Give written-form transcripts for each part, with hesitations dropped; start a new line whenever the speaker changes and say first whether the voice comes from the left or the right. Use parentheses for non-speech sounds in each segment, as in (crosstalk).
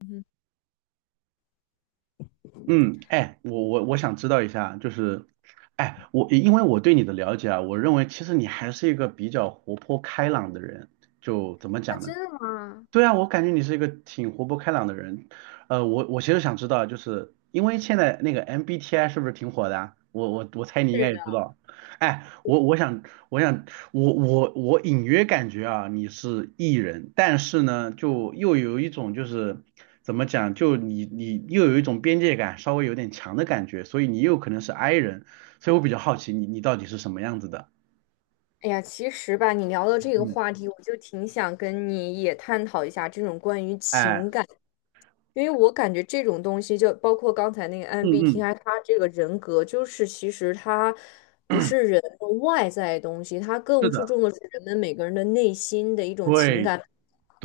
left: 嗯哼，
right: 嗯，哎，我想知道一下，就是，哎，因为我对你的了解啊，我认为其实你还是一个比较活泼开朗的人，就怎么
left: 啊
right: 讲呢？
left: 真的吗？
right: 对啊，我感觉你是一个挺活泼开朗的人。我其实想知道，就是因为现在那个 MBTI 是不是挺火的啊？我猜你应该
left: 是
right: 也知
left: 的。
right: 道。哎，我我想我想我我我隐约感觉啊，你是 E 人，但是呢，就又有一种就是怎么讲，就你又有一种边界感稍微有点强的感觉，所以你又可能是 I 人，所以我比较好奇你到底是什么样子的。
left: 哎呀，其实吧，你聊到这个
right: 嗯，
left: 话题，我就挺想跟你也探讨一下这种关于
right: 哎，
left: 情感，因为我感觉这种东西，就包括刚才那个
right: 嗯嗯，
left: MBTI，他这个人格，就是其实他不是人的外在的东西，他
right: 是
left: 更注
right: 的，
left: 重的是人们每个人的内心的一种情
right: 对。
left: 感。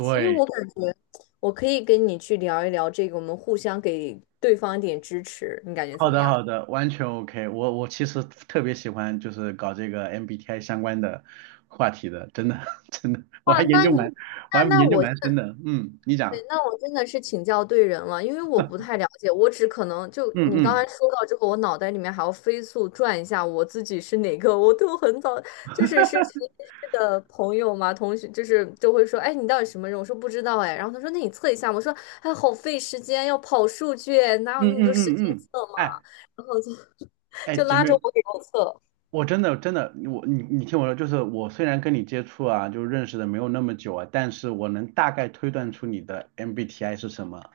left: 所以我感觉我可以跟你去聊一聊这个，我们互相给对方一点支持，你感觉怎
right: 好
left: 么
right: 的，好
left: 样？
right: 的，完全 OK。 我。我其实特别喜欢就是搞这个 MBTI 相关的话题的，真的 (laughs) 真的，
left: 哇，那你
right: 我
left: 那
right: 还
left: 那
right: 研究
left: 我现
right: 蛮深的。嗯，你讲。
left: 对，那我真的是请教对人了，因为我不太了解，我只可能就
right: 嗯
left: 你刚才
right: 嗯
left: 说到之后，我脑袋里面还要飞速转一下我自己是哪个，我都很早就是实验室的朋友嘛，同学就是就会说，哎，你到底什么人？我说不知道哎，然后他说那你测一下嘛，我说哎，好费时间，要跑数据，哪有
right: 嗯
left: 那么多
right: 嗯
left: 时
right: 嗯
left: 间
right: 嗯，
left: 测嘛？
right: 哎，
left: 然后就 (laughs)
right: 哎，
left: 就
right: 姐
left: 拉
right: 妹，
left: 着我给他测，
right: 我真的真的，你听我说，就是我虽然跟你接触啊，就认识的没有那么久啊，但是我能大概推断出你的 MBTI 是什么。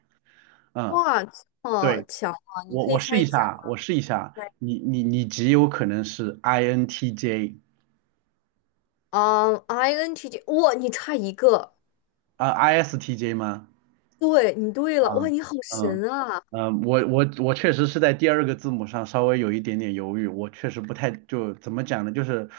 right: 嗯，
left: 哇，这么
right: 对，
left: 强啊！你
right: 我
left: 可
right: 我
left: 以猜
right: 试
left: 一
right: 一下
left: 下，
right: 啊，我试一下啊，你极有可能是 INTJ。
left: 嗯，INTJ,哇，你差一个。
right: 啊，ISTJ 吗？
left: 对，你对
right: 啊，
left: 了，哇，你好
right: 嗯
left: 神啊！
right: 嗯，我确实是在第二个字母上稍微有一点点犹豫，我确实不太就怎么讲呢，就是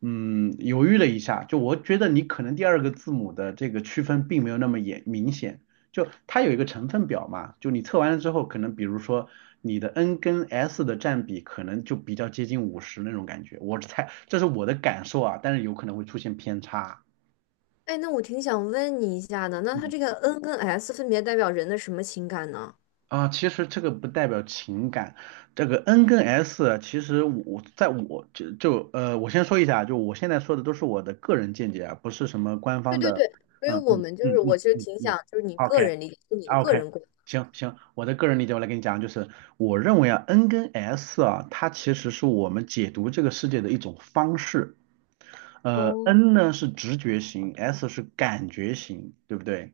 right: 犹豫了一下，就我觉得你可能第二个字母的这个区分并没有那么严明显，就它有一个成分表嘛，就你测完了之后，可能比如说你的 N 跟 S 的占比可能就比较接近50那种感觉，我猜这是我的感受啊，但是有可能会出现偏差，
left: 哎，那我挺想问你一下的，那它
right: 嗯
left: 这个 N 跟 S 分别代表人的什么情感呢？
right: 其实这个不代表情感，这个 N 跟 S，啊其实我在我就就呃，我先说一下，就我现在说的都是我的个人见解啊，不是什么官
left: 对
right: 方
left: 对
right: 的，
left: 对，所以
right: 嗯
left: 我
right: 嗯
left: 们就是，
right: 嗯嗯
left: 我其实
right: 嗯
left: 挺
right: 嗯
left: 想，就是你个
right: ，OK。
left: 人理解，就你的
right: 啊，
left: 个
right: OK，
left: 人观。
right: 行行，我的个人理解我来跟你讲，就是我认为啊，N 跟 S 啊，它其实是我们解读这个世界的一种方式，N 呢是直觉型，S 是感觉型，对不对？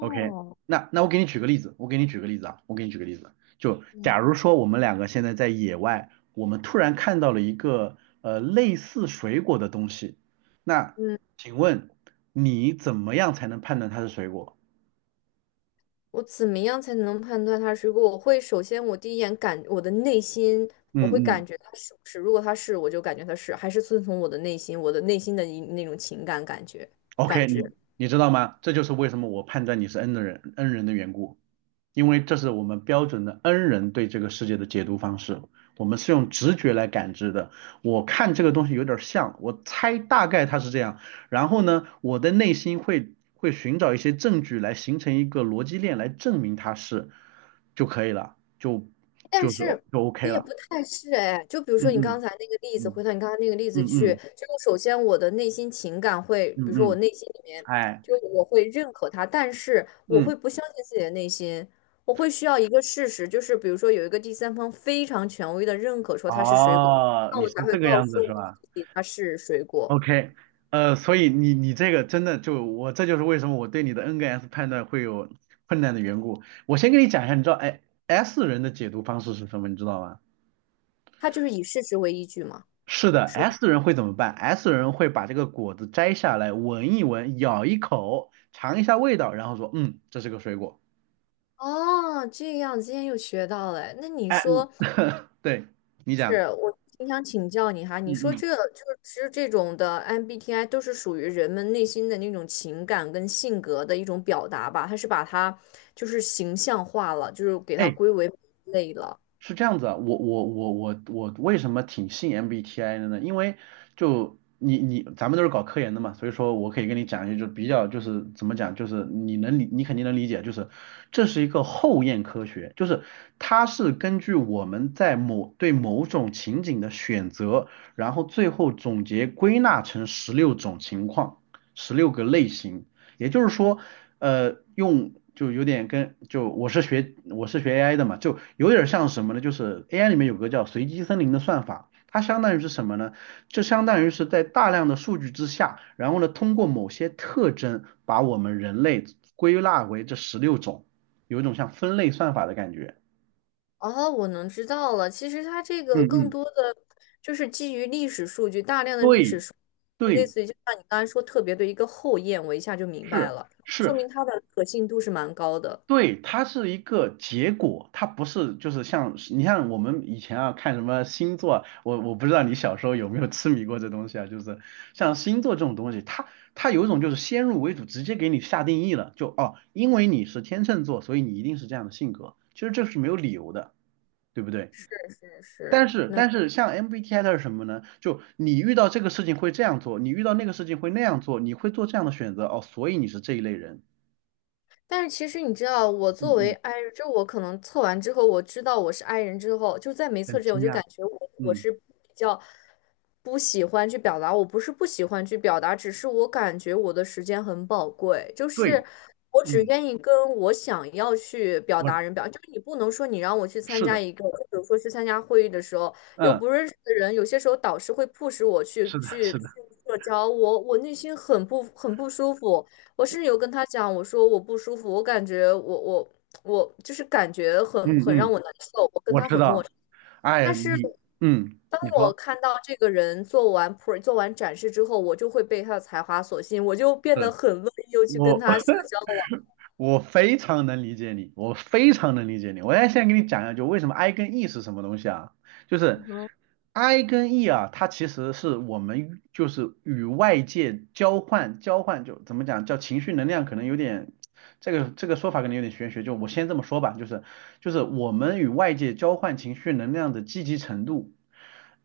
right: OK，那我给你举个例子，我给你举个例子啊，我给你举个例子，就假如说我们两个现在在野外，我们突然看到了一个类似水果的东西，那
left: 嗯，
right: 请问你怎么样才能判断它是水果？
left: 我怎么样才能判断它是？如果我会首先我第一眼感我的内心，我
right: 嗯
left: 会感
right: 嗯。
left: 觉它是不是？如果它是，我就感觉它是，还是遵从我的内心，我的内心的一那种情感感觉感
right: OK，你
left: 知。
right: 你知道吗？这就是为什么我判断你是 N 的人，N 人的缘故，因为这是我们标准的 N 人对这个世界的解读方式，我们是用直觉来感知的。我看这个东西有点像，我猜大概它是这样，然后呢，我的内心会寻找一些证据来形成一个逻辑链来证明它是就可以了，
left: 但
right: 就是就
left: 是
right: OK
left: 我也
right: 了。
left: 不太是哎，就比如
right: 嗯
left: 说你刚
right: 嗯
left: 才那个例子，
right: 嗯
left: 回到你刚才那个例子
right: 嗯
left: 去，
right: 嗯
left: 就是首先我的内心情感会，比
right: 嗯
left: 如说我
right: 嗯，
left: 内心里面，
right: 哎，
left: 就是我会认可他，但是我
right: 嗯，
left: 会不相信自己的内心，我会需要一个事实，就是比如说有一个第三方非常权威的认可说它是水果，
right: 哦，
left: 那
right: 你
left: 我
right: 是
left: 才会
right: 这个
left: 告
right: 样
left: 诉
right: 子是
left: 我
right: 吧？
left: 自己它是水果，
right: OK，所以你这个真的就我这就是为什么我对你的 N 跟 S 判断会有困难的缘故。我先跟你讲一下，你知道哎 S 人的解读方式是什么，你知道吗？
left: 它就是以事实为依据嘛。
right: 是的
left: 是吗
right: ，S 人会怎么办？S 人会把这个果子摘下来，闻一闻，咬一口，尝一下味道，然后说，嗯，这是个水果。
left: 哦，这样今天又学到了哎那你
right: 哎，嗯
left: 说，
right: (laughs) 对，你
left: 是
right: 讲，
left: 我挺想请教你哈，你
right: 嗯
left: 说
right: 嗯，
left: 这就是其实这种的 MBTI 都是属于人们内心的那种情感跟性格的一种表达吧？它是把它就是形象化了，就是给它
right: 哎，
left: 归为类了。
right: 是这样子啊，我为什么挺信 MBTI 的呢？因为就咱们都是搞科研的嘛，所以说我可以跟你讲一些就比较就是怎么讲，就是你肯定能理解，就是这是一个后验科学，就是它是根据我们在某种情景的选择，然后最后总结归纳成十六种情况，十六个类型，也就是说，用就有点跟就我是学 AI 的嘛，就有点像什么呢？就是 AI 里面有个叫随机森林的算法，它相当于是什么呢？就相当于是在大量的数据之下，然后呢，通过某些特征把我们人类归纳为这十六种，有一种像分类算法的感觉。
left: 哦，我能知道了。其实它这
right: 嗯
left: 个更
right: 嗯，
left: 多的就是基于历史数据，大量的历史
right: 对
left: 数据类
right: 对，
left: 似于就像你刚才说特别的一个后验，我一下就明白
right: 是
left: 了，
right: 是，
left: 说明它的可信度是蛮高的。
right: 对，它是一个结果，它不是就是像我们以前啊看什么星座啊我不知道你小时候有没有痴迷过这东西啊，就是像星座这种东西，它有一种就是先入为主，直接给你下定义了，就哦，因为你是天秤座，所以你一定是这样的性格，其实这是没有理由的，对不对？
left: 是是
right: 但
left: 是，
right: 是
left: 那
right: 但是像 MBTI 它是什么呢？就你遇到这个事情会这样做，你遇到那个事情会那样做，你会做这样的选择哦，所以你是这一类人，
left: 但是其实你知道，我作
right: 嗯
left: 为
right: 嗯，
left: I 人，就我可能测完之后，我知道我是 I 人之后，就在没测
right: 很
left: 之前，我
right: 惊
left: 就
right: 讶，
left: 感觉我
right: 嗯。
left: 是比较不喜欢去表达，我不是不喜欢去表达，只是我感觉我的时间很宝贵，就
right: 对，
left: 是我只
right: 嗯，
left: 愿意跟我想要去表
right: 我
left: 达人表，就是你不能说你让我去参
right: 是
left: 加
right: 的，
left: 一个，就比如说去参加会议的时候，又
right: 嗯，
left: 不认识的人，有些时候导师会迫使我去
right: 是的，
left: 去
right: 是
left: 去
right: 的，
left: 社交，我内心很不舒服。我甚至有跟他讲，我说我不舒服，我感觉我就是感觉很
right: 嗯
left: 很让
right: 嗯，
left: 我难受，我跟
right: 我
left: 他
right: 知
left: 很陌
right: 道。
left: 生。
right: 哎呀，
left: 但是
right: 你，嗯，
left: 当
right: 你
left: 我
right: 说，
left: 看到这个人做完展示之后，我就会被他的才华所吸引，我就变
right: 对，
left: 得很乐意又去跟
right: 我，
left: 他社
right: (laughs)
left: 交了。
right: 我非常能理解你，我非常能理解你。我现在给你讲一下，就为什么 I 跟 E 是什么东西啊？就是 I 跟 E 啊，它其实是我们与就是与外界交换，就怎么讲，叫情绪能量，可能有点。这个说法可能有点玄学，就我先这么说吧，就是我们与外界交换情绪能量的积极程度，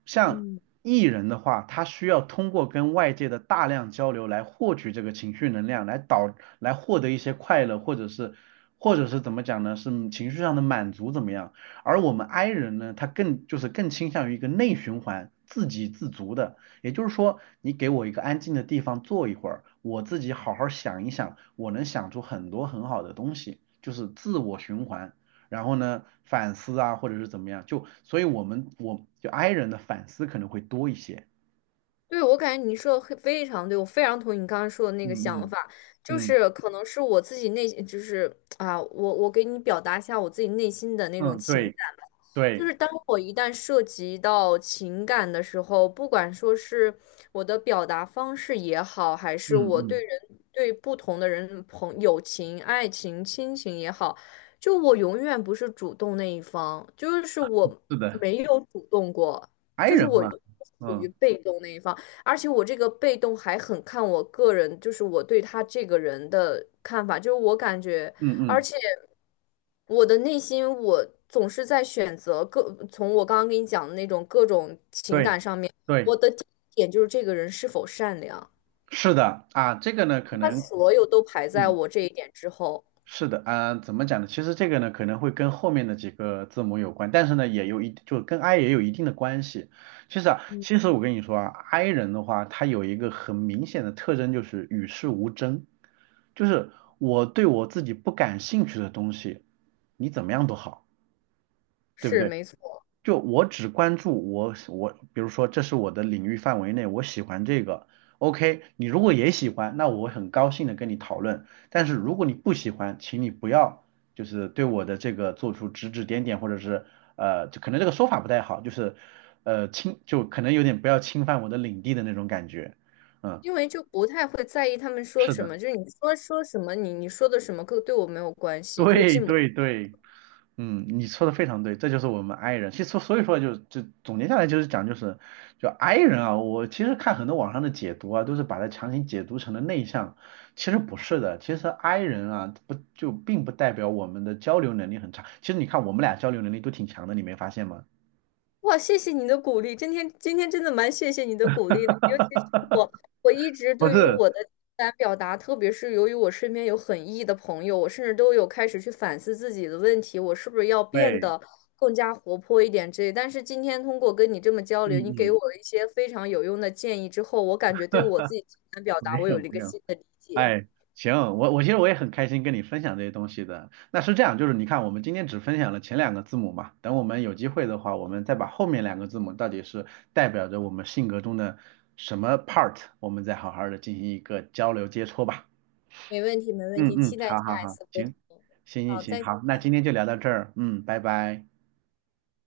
right: 像 E 人的话，他需要通过跟外界的大量交流来获取这个情绪能量，来获得一些快乐，或者是怎么讲呢？是情绪上的满足怎么样？而我们 I 人呢，他更就是更倾向于一个内循环，自给自足的。也就是说，你给我一个安静的地方坐一会儿，我自己好好想一想，我能想出很多很好的东西，就是自我循环。然后呢，反思啊，或者是怎么样，就所以我们我就 I 人的反思可能会多一些。
left: 对，我感觉你说的很非常对，我非常同意你刚刚说的那个
right: 嗯
left: 想
right: 嗯
left: 法，就
right: 嗯
left: 是可能是我自己内，就是啊，我给你表达一下我自己内心的那种
right: 嗯，
left: 情。
right: 对
left: 就
right: 对，
left: 是当我一旦涉及到情感的时候，不管说是我的表达方式也好，还是
right: 嗯
left: 我对
right: 嗯，
left: 人对不同的人朋友情、爱情、亲情也好，就我永远不是主动那一方，就是我
right: 是的
left: 没有主动过，
right: ，I
left: 就是
right: 人
left: 我
right: 嘛，
left: 属
right: 嗯
left: 于被动那一方，而且我这个被动还很看我个人，就是我对他这个人的看法，就是我感觉。
right: 嗯
left: 而
right: 嗯，
left: 且我的内心，我总是在选择各，从我刚刚跟你讲的那种各种情
right: 对
left: 感上面，
right: 对，
left: 我的第一点就是这个人是否善良，
right: 是的啊，这个呢可
left: 他
right: 能。
left: 所有都排在
right: 嗯。
left: 我这一点之后，
right: 是的，啊、怎么讲呢？其实这个呢，可能会跟后面的几个字母有关，但是呢，也有一就跟 I 也有一定的关系。其实啊，其实我跟你说啊，I 人的话，他有一个很明显的特征就是与世无争，就是我对我自己不感兴趣的东西，你怎么样都好，对不
left: 是
right: 对？
left: 没错，
right: 就我只关注我，比如说这是我的领域范围内，我喜欢这个，OK，你如果也喜欢，那我很高兴的跟你讨论。但是如果你不喜欢，请你不要就是对我的这个做出指指点点，或者是就可能这个说法不太好，就是就可能有点不要侵犯我的领地的那种感觉。嗯，
left: 因为就不太会在意他们说
right: 是
left: 什
right: 的。
left: 么，就是你说说什么，你说的什么，跟对我没有关
right: (laughs)
left: 系，就是
right: 对
left: 进不
right: 对对，嗯，你说的非常对，这就是我们 i 人。其实所以说就总结下来就是讲就是就 i 人啊，我其实看很多网上的解读啊，都是把它强行解读成了内向，其实不是的。其实 i 人啊，不就并不代表我们的交流能力很差。其实你看我们俩交流能力都挺强的，你没发现吗？
left: 哇，谢谢你的鼓励，今天真的蛮谢谢你的鼓励的，尤其是我，我一直
right: 不
left: 对于
right: 是，
left: 我的情感表达，特别是由于我身边有很 E 的朋友，我甚至都有开始去反思自己的问题，我是不是要变
right: 对，
left: 得更加活泼一点之类。但是今天通过跟你这么交
right: 嗯
left: 流，你给
right: 嗯，
left: 我了一些非常有用的建议之后，我感觉对我自己情感表
right: 没
left: 达，我
right: 有
left: 有了一个
right: 没有。
left: 新的理解。
right: 哎，行，我其实我也很开心跟你分享这些东西的。那是这样，就是你看，我们今天只分享了前两个字母嘛，等我们有机会的话，我们再把后面两个字母到底是代表着我们性格中的什么 part，我们再好好的进行一个交流接触吧。
left: 没问题，没问
right: 嗯
left: 题，
right: 嗯，
left: 期待
right: 好好
left: 下一
right: 好，
left: 次沟
right: 行，
left: 通。
right: 行行
left: 好，
right: 行，
left: 再见。
right: 好，那今天就聊到这儿，嗯，拜拜。